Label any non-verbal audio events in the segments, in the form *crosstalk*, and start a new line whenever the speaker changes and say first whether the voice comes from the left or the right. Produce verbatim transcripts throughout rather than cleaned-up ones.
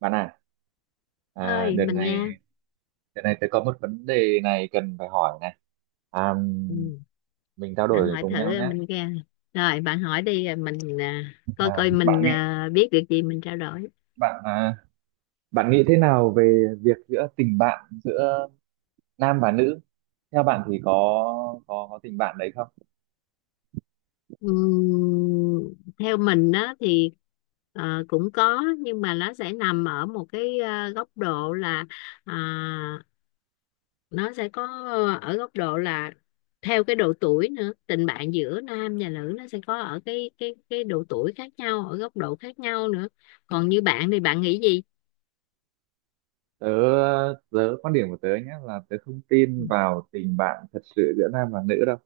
right: Bạn à, à
left: Ơi,
right: đợt
left: mình
right: này
left: nghe.
right: đợt này tôi có một vấn đề này cần phải hỏi này. À,
left: Ừ.
right: mình trao
left: Bạn
right: đổi
left: hỏi
right: cùng nhau
left: thử
right: nhé.
left: mình nghe, rồi bạn hỏi đi rồi mình à, coi
right: À,
left: coi
right: bạn
left: mình
right: nghĩ
left: à, biết được gì mình trao đổi.
right: bạn à, Bạn nghĩ thế nào về việc giữa tình bạn giữa nam và nữ? Theo bạn thì có có có tình bạn đấy không?
left: Ừm, theo mình đó thì ờ, cũng có, nhưng mà nó sẽ nằm ở một cái ờ, góc độ là à, nó sẽ có ở góc độ là theo cái độ tuổi nữa. Tình bạn giữa nam và nữ nó sẽ có ở cái cái cái độ tuổi khác nhau, ở góc độ khác nhau nữa. Còn như bạn thì bạn nghĩ gì?
right: Tớ tớ quan điểm của tớ nhé là tớ không tin vào tình bạn thật sự giữa nam và nữ đâu.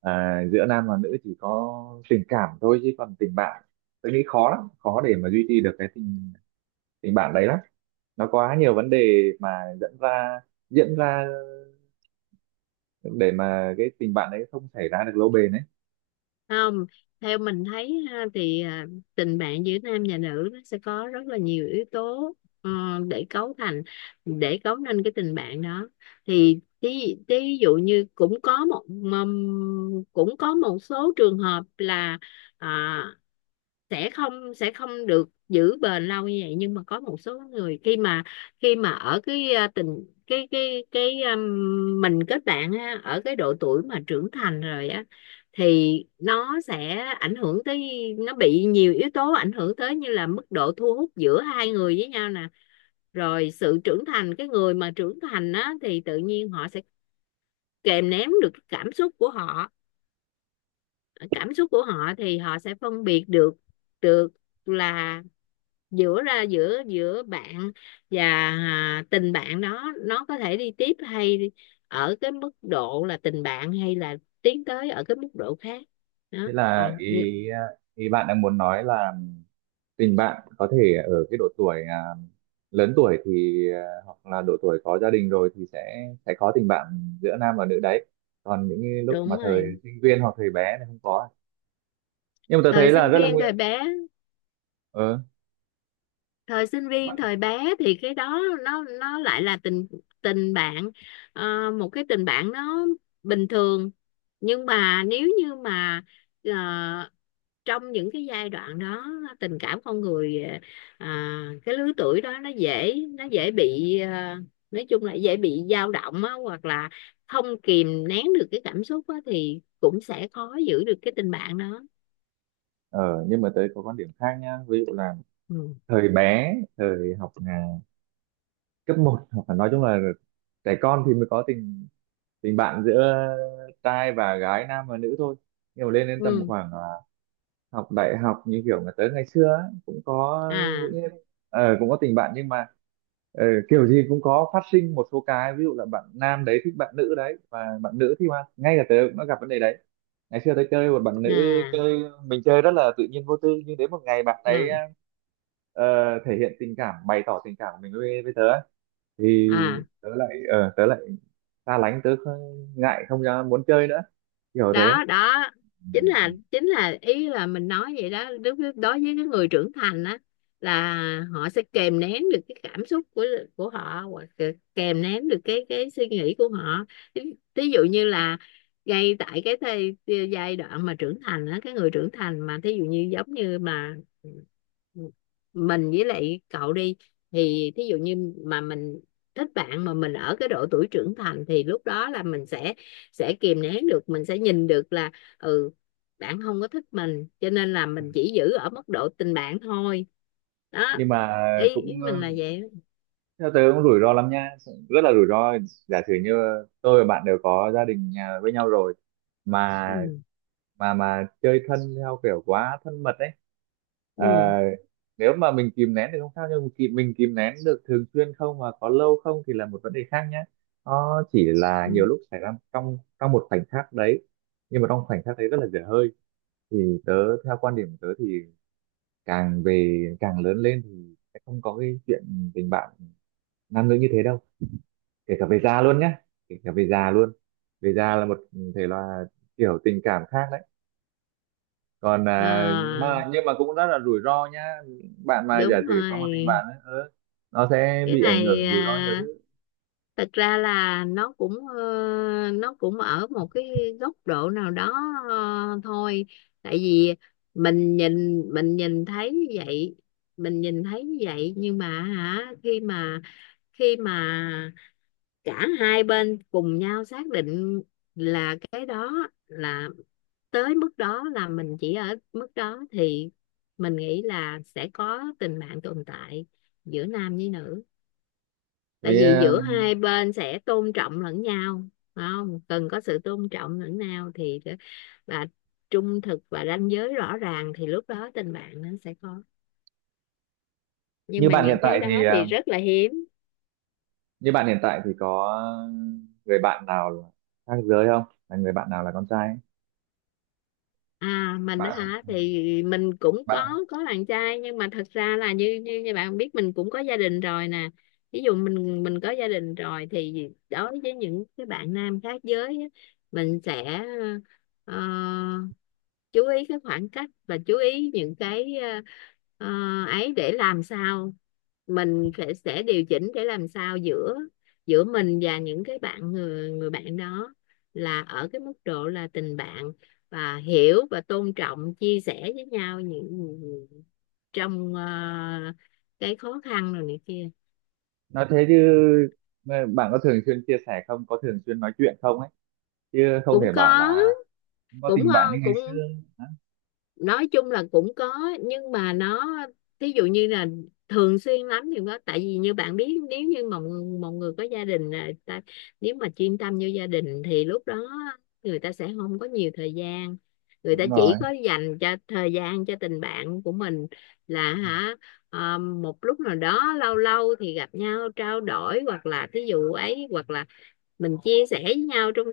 right: À, giữa nam và nữ chỉ có tình cảm thôi, chứ còn tình bạn tớ nghĩ khó lắm, khó để mà duy trì được cái tình tình bạn đấy lắm. Nó quá nhiều vấn đề mà dẫn ra diễn ra để mà cái tình bạn đấy không xảy ra được lâu bền ấy.
left: Không, theo mình thấy ha, thì à, tình bạn giữa nam và nữ nó sẽ có rất là nhiều yếu tố ờ, để cấu thành, để cấu nên cái tình bạn đó. Thì thí, thí dụ như cũng có một mầm- cũng có một số trường hợp là à, sẽ không sẽ không được giữ bền lâu như vậy, nhưng mà có một số người khi mà khi mà ở cái à, tình cái cái cái um, mình kết bạn á, ở cái độ tuổi mà trưởng thành rồi á, thì nó sẽ ảnh hưởng tới, nó bị nhiều yếu tố ảnh hưởng tới, như là mức độ thu hút giữa hai người với nhau nè, rồi sự trưởng thành. Cái người mà trưởng thành á thì tự nhiên họ sẽ kìm nén được cảm xúc của họ. Cảm xúc của họ thì họ sẽ phân biệt được được là giữa ra giữa giữa bạn và à, tình bạn đó, nó có thể đi tiếp hay ở cái mức độ là tình bạn, hay là tiến tới ở cái mức độ khác. Đó,
right: Thế là
left: còn
right: ý
left: như-
right: ý bạn đang muốn nói là tình bạn có thể ở cái độ tuổi à, lớn tuổi thì à, hoặc là độ tuổi có gia đình rồi thì sẽ sẽ có tình bạn giữa nam và nữ đấy, còn những cái lúc
left: đúng
right: mà thời
left: rồi.
right: sinh viên hoặc thời bé thì không có. Nhưng mà tôi
left: Thời
right: thấy là
left: sinh
right: rất là bạn
left: viên,
right: nguy.
left: thời bé,
right: ờ
left: thời sinh viên thời bé thì cái đó nó nó lại là tình tình bạn. Ờ, một cái tình bạn nó bình thường, nhưng mà nếu như mà ờ, trong những cái giai đoạn đó, tình cảm con người, à, cái lứa tuổi đó nó dễ nó dễ bị, à, nói chung là dễ bị dao động á, hoặc là không kìm nén được cái cảm xúc á, thì cũng sẽ khó giữ được cái tình bạn đó.
right: ờ nhưng mà tới có quan điểm khác nhá, ví dụ là
left: Ừ.
right: thời bé, thời học à, cấp một hoặc là nói chung là trẻ con thì mới có tình tình bạn giữa trai và gái, nam và nữ thôi. Nhưng mà lên đến tầm
left: Ừ.
right: khoảng à, học đại học như kiểu mà tới ngày xưa ấy, cũng có
left: À,
right: những ờ, cũng có tình bạn nhưng mà ờ, kiểu gì cũng có phát sinh một số cái, ví dụ là bạn nam đấy thích bạn nữ đấy, và bạn nữ thì mà ngay cả tớ cũng đã gặp vấn đề đấy. Ngày xưa tớ chơi một bạn nữ,
left: à,
right: chơi mình chơi rất là tự nhiên vô tư, nhưng đến một ngày bạn ấy
left: à,
right: ờ, thể hiện tình cảm, bày tỏ tình cảm của mình với với tớ, thì
left: à.
right: tớ lại ờ tớ lại xa lánh, tớ kh- ngại không ra muốn chơi nữa, kiểu thế.
left: Đó, đó chính là chính là ý là mình nói vậy đó. Đối với, đối với cái người trưởng thành á, là họ sẽ kìm nén được cái cảm xúc của của họ, hoặc là kìm nén được cái cái suy nghĩ của họ. Ví Ví dụ như là ngay tại cái thời, giai đoạn mà trưởng thành á, cái người trưởng thành mà thí dụ như giống như mà mình với lại cậu đi, thì thí dụ như mà mình thích bạn, mà mình ở cái độ tuổi trưởng thành, thì lúc đó là mình sẽ sẽ kìm nén được. Mình sẽ nhìn được là ừ, bạn không có thích mình, cho nên là mình chỉ giữ ở mức độ tình bạn thôi. Đó,
right: Nhưng mà
left: ý ý
right: cũng
left: mình
right: ờ,
left: là vậy.
right: theo tớ cũng rủi ro lắm nha, rất là rủi ro. Giả sử như tôi và bạn đều có gia đình nhà với nhau rồi, mà
left: Ừ,
right: mà mà chơi thân theo kiểu quá thân mật ấy. Ờ,
left: ừ,
right: Nếu mà mình kìm nén thì không sao, nhưng mà kìm, mình kìm nén được thường xuyên không và có lâu không thì là một vấn đề khác nhé. Nó chỉ là
left: ừ.
right: nhiều lúc xảy ra trong trong một khoảnh khắc đấy, nhưng mà trong khoảnh khắc đấy rất là dở hơi. Thì tớ, theo quan điểm của tớ thì càng về càng lớn lên thì sẽ không có cái chuyện tình bạn nam nữ như thế đâu, kể cả về già luôn nhá. Kể cả về già luôn. Về già là một thể loại kiểu tình cảm khác đấy. Còn
left: Ờ,
right: à, mà nhưng mà cũng rất là rủi ro nhá. Bạn mà giả
left: đúng
right: sử có một tình
left: rồi.
right: bạn ấy, ờ, nó sẽ
left: Cái
right: bị ảnh
left: này
right: hưởng rủi ro nhiều
left: à,
right: thứ.
left: thật ra là nó cũng ờ, nó cũng ở một cái góc độ nào đó ờ, thôi. Tại vì mình nhìn, mình nhìn thấy như vậy, mình nhìn thấy như vậy. Nhưng mà hả, khi mà khi mà cả hai bên cùng nhau xác định là cái đó là, tới mức đó là mình chỉ ở mức đó, thì mình nghĩ là sẽ có tình bạn tồn tại giữa nam với nữ. Tại
right: Thế
left: vì
right: à,
left: giữa hai bên sẽ tôn trọng lẫn nhau, phải không, cần có sự tôn trọng lẫn nhau thì, và trung thực và ranh giới rõ ràng, thì lúc đó tình bạn nó sẽ có. Nhưng
right: như
left: mà
right: bạn hiện
left: những cái
right: tại thì
left: đó thì
right: à,
left: rất là hiếm.
right: như bạn hiện tại thì có người bạn nào là khác giới không, là người bạn nào là con trai ấy?
left: À, mình á
right: Bạn
left: hả, thì mình cũng
right: bạn
left: có có bạn trai, nhưng mà thật ra là như như như bạn biết, mình cũng có gia đình rồi nè. Ví dụ mình, mình có gia đình rồi, thì đối với những cái bạn nam khác giới á, mình sẽ ờ, chú ý cái khoảng cách, và chú ý những cái ờ, ờ, ấy, để làm sao mình phải sẽ điều chỉnh để làm sao giữa, giữa mình và những cái bạn, người người bạn đó là ở cái mức độ là tình bạn, và hiểu và tôn trọng, chia sẻ với nhau những, trong ờ, cái khó khăn rồi này kia.
right: Nói thế chứ, ờ, bạn có thường xuyên chia sẻ không, có thường xuyên nói chuyện không ấy, chứ không
left: Cũng
right: thể bảo
left: có,
right: là không có
left: cũng
right: tình bạn như
left: ngon,
right: ngày xưa.
left: cũng
right: Đó,
left: nói chung là cũng có, nhưng mà nó, thí dụ như là thường xuyên lắm thì có. Tại vì như bạn biết, nếu như mà một, một người có gia đình là ta, nếu mà chuyên tâm vô gia đình thì lúc đó người ta sẽ không có nhiều thời gian, người ta
right: đúng rồi,
left: chỉ có dành cho thời gian cho tình bạn của mình là hả, à, một lúc nào đó lâu lâu thì gặp nhau trao đổi, hoặc là thí dụ ấy, hoặc là mình chia sẻ với nhau trong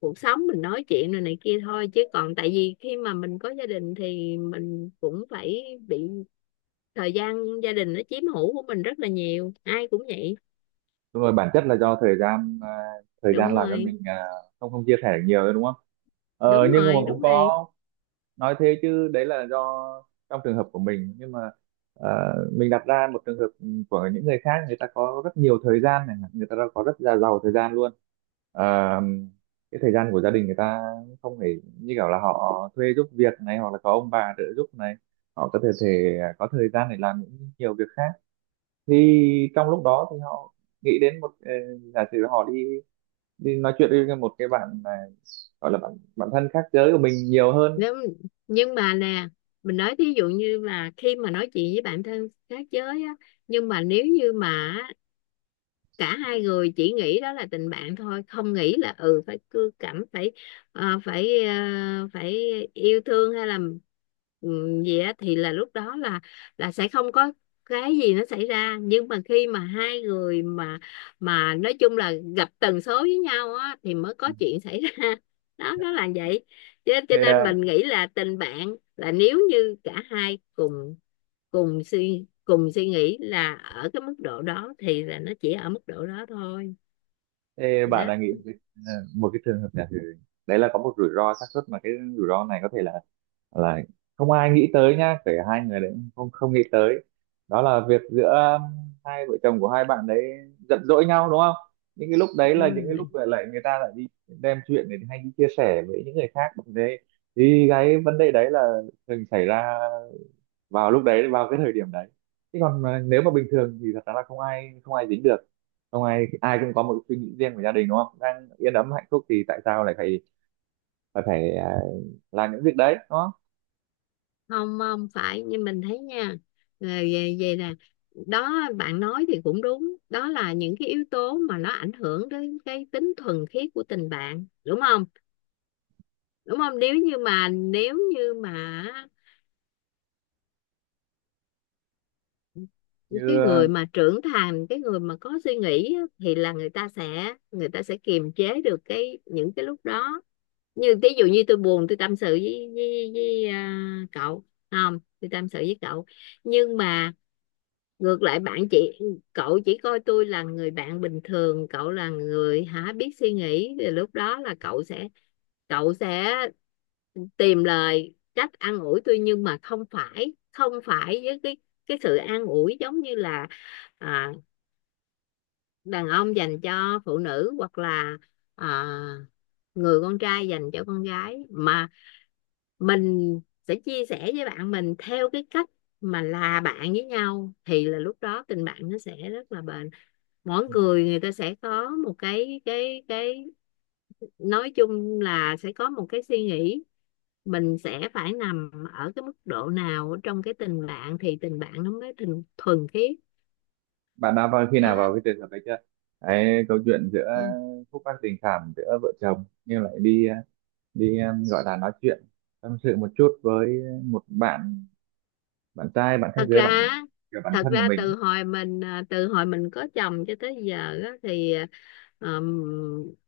left: cuộc sống, mình nói chuyện rồi này kia thôi. Chứ còn tại vì khi mà mình có gia đình, thì mình cũng phải bị thời gian gia đình nó chiếm hữu của mình rất là nhiều, ai cũng vậy.
right: đúng rồi, bản chất là do thời gian, à, thời
left: Đúng
right: gian làm cho
left: rồi,
right: mình à, không không chia sẻ được nhiều nữa đúng không. Ờ,
left: đúng
right: nhưng mà
left: rồi,
right: cũng
left: đúng rồi.
right: có. Nói thế chứ đấy là do trong trường hợp của mình, nhưng mà à, mình đặt ra một trường hợp của những người khác, người ta có rất nhiều thời gian này, người ta có rất là giàu thời gian luôn. Ờ, cái thời gian của gia đình người ta không phải như kiểu là họ thuê giúp việc này, hoặc là có ông bà trợ giúp này, họ có thể thể có thời gian để làm những nhiều việc khác. Thì trong lúc đó thì họ nghĩ đến một ờ, giả sử họ đi đi nói chuyện với một cái bạn mà gọi là bạn bạn thân khác giới của mình nhiều hơn.
left: nếu nhưng mà nè, mình nói thí dụ như là khi mà nói chuyện với bạn thân khác giới á, nhưng mà nếu như mà cả hai người chỉ nghĩ đó là tình bạn thôi, không nghĩ là ừ phải cưa cẩm, phải ờ, phải ờ, phải yêu thương, hay là ừ, gì á, thì là lúc đó là, là sẽ không có cái gì nó xảy ra. Nhưng mà khi mà hai người mà, mà nói chung là gặp tần số với nhau á, thì mới có chuyện xảy ra *laughs* đó, nó là vậy. Cho, cho
right: Thì,
left: nên
right: ờ,
left: mình nghĩ là tình bạn là nếu như cả hai cùng cùng suy cùng suy nghĩ là ở cái mức độ đó, thì là nó chỉ ở mức độ đó thôi.
right: thì
left: Đó.
right: bạn đã nghĩ một cái, ờ, một cái trường hợp giả sử đấy là có một rủi ro xác suất, mà cái rủi ro này có thể là là không ai nghĩ tới nha, kể hai người đấy cũng không không nghĩ tới. Đó là việc giữa um, hai vợ chồng của hai bạn đấy giận dỗi nhau đúng không, những cái lúc đấy là những cái lúc
left: Ừ.
right: lại lại người ta lại đi đem chuyện này hay đi chia sẻ với những người khác bằng thế. Thì cái vấn đề đấy là thường xảy ra vào lúc đấy, vào cái thời điểm đấy, chứ còn mà nếu mà bình thường thì thật ra là không ai không ai dính được. Không ai, ai cũng có một suy nghĩ riêng của gia đình đúng không, đang yên ấm hạnh phúc thì tại sao lại phải phải phải à, làm những việc đấy đúng không.
left: Không, không phải như mình thấy nha, là về về là, đó bạn nói thì cũng đúng, đó là những cái yếu tố mà nó ảnh hưởng đến cái tính thuần khiết của tình bạn, đúng không, đúng không? Nếu như mà nếu như mà cái
right: Như
left: người mà trưởng thành, cái người mà có suy nghĩ á, thì là người ta sẽ, người ta sẽ kiềm chế được cái những cái lúc đó. Như ví dụ như tôi buồn, tôi tâm sự với, với, với à, cậu. Không, tôi tâm sự với cậu, nhưng mà ngược lại bạn, chị, cậu chỉ coi tôi là người bạn bình thường, cậu là người hả biết suy nghĩ, thì lúc đó là cậu sẽ, cậu sẽ tìm lời, cách an ủi tôi, nhưng mà không phải, không phải với cái, cái sự an ủi giống như là à, đàn ông dành cho phụ nữ, hoặc là à, người con trai dành cho con gái, mà mình sẽ chia sẻ với bạn mình theo cái cách mà là bạn với nhau, thì là lúc đó tình bạn nó sẽ rất là bền. Mỗi
right: ừ.
left: người, người ta sẽ có một cái, cái cái nói chung là sẽ có một cái suy nghĩ mình sẽ phải nằm ở cái mức độ nào trong cái tình bạn, thì tình bạn nó mới tình thuần khiết.
right: Bạn đã vào khi
left: Đó.
right: nào vào cái trường hợp đấy chưa, cái câu chuyện giữa
left: Ừ.
right: khúc mắc tình cảm giữa vợ chồng nhưng lại đi ờ, đi um, gọi là nói chuyện tâm sự một chút với một bạn, bạn trai bạn khác
left: thật
right: giới bạn
left: ra
right: kiểu bạn
left: Thật
right: thân của
left: ra
right: mình ấy.
left: từ hồi mình à, từ hồi mình có chồng cho tới giờ á, thì à, ờ,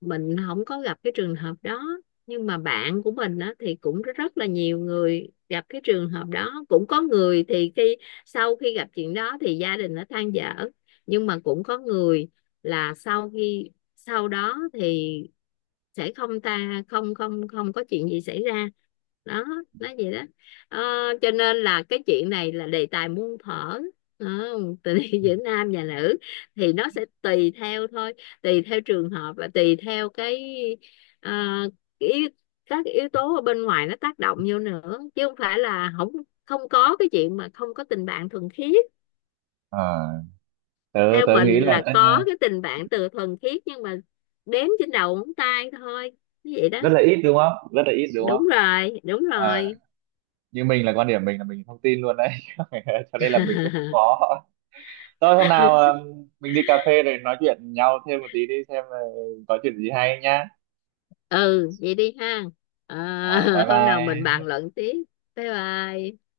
left: mình không có gặp cái trường hợp đó. Nhưng mà bạn của mình á, thì cũng rất là nhiều người gặp cái trường hợp đó. Cũng có người thì khi, sau khi gặp chuyện đó thì gia đình nó than dở, nhưng mà cũng có người là sau khi, sau đó thì sẽ không ta không không không có chuyện gì xảy ra. Đó, nói vậy đó. Ờ, cho nên là cái chuyện này là đề tài muôn thuở. Đó, tình yêu *laughs* giữa nam và nữ thì nó sẽ tùy theo thôi, tùy theo trường hợp, và tùy theo cái ờ, cái yếu, các cái yếu tố ở bên ngoài nó tác động vô nữa, chứ không phải là không không có cái chuyện mà không có tình bạn thuần khiết.
right: Ờ, tớ
left: Theo
right: Tớ nghĩ
left: mình
right: là
left: là
right: tất
left: có
right: nhiên-
left: cái tình bạn từ thuần khiết, nhưng mà đếm trên đầu ngón tay thôi, như vậy đó.
right: rất là ít đúng không, rất là ít đúng
left: Đúng
right: không.
left: rồi, đúng
right: Ờ,
left: rồi.
right: như mình là quan điểm mình là mình không tin luôn đấy *laughs* cho nên là mình sẽ không
left: *laughs*
right: có. Thôi hôm nào um, mình đi cà phê rồi nói chuyện nhau thêm một tí đi, xem là có chuyện gì hay nhá.
left: Ừ, vậy đi ha. Ờ.
right: Ờ, bye
left: *laughs* Hôm nào mình
right: bye.
left: bàn luận tiếp. Bye bye.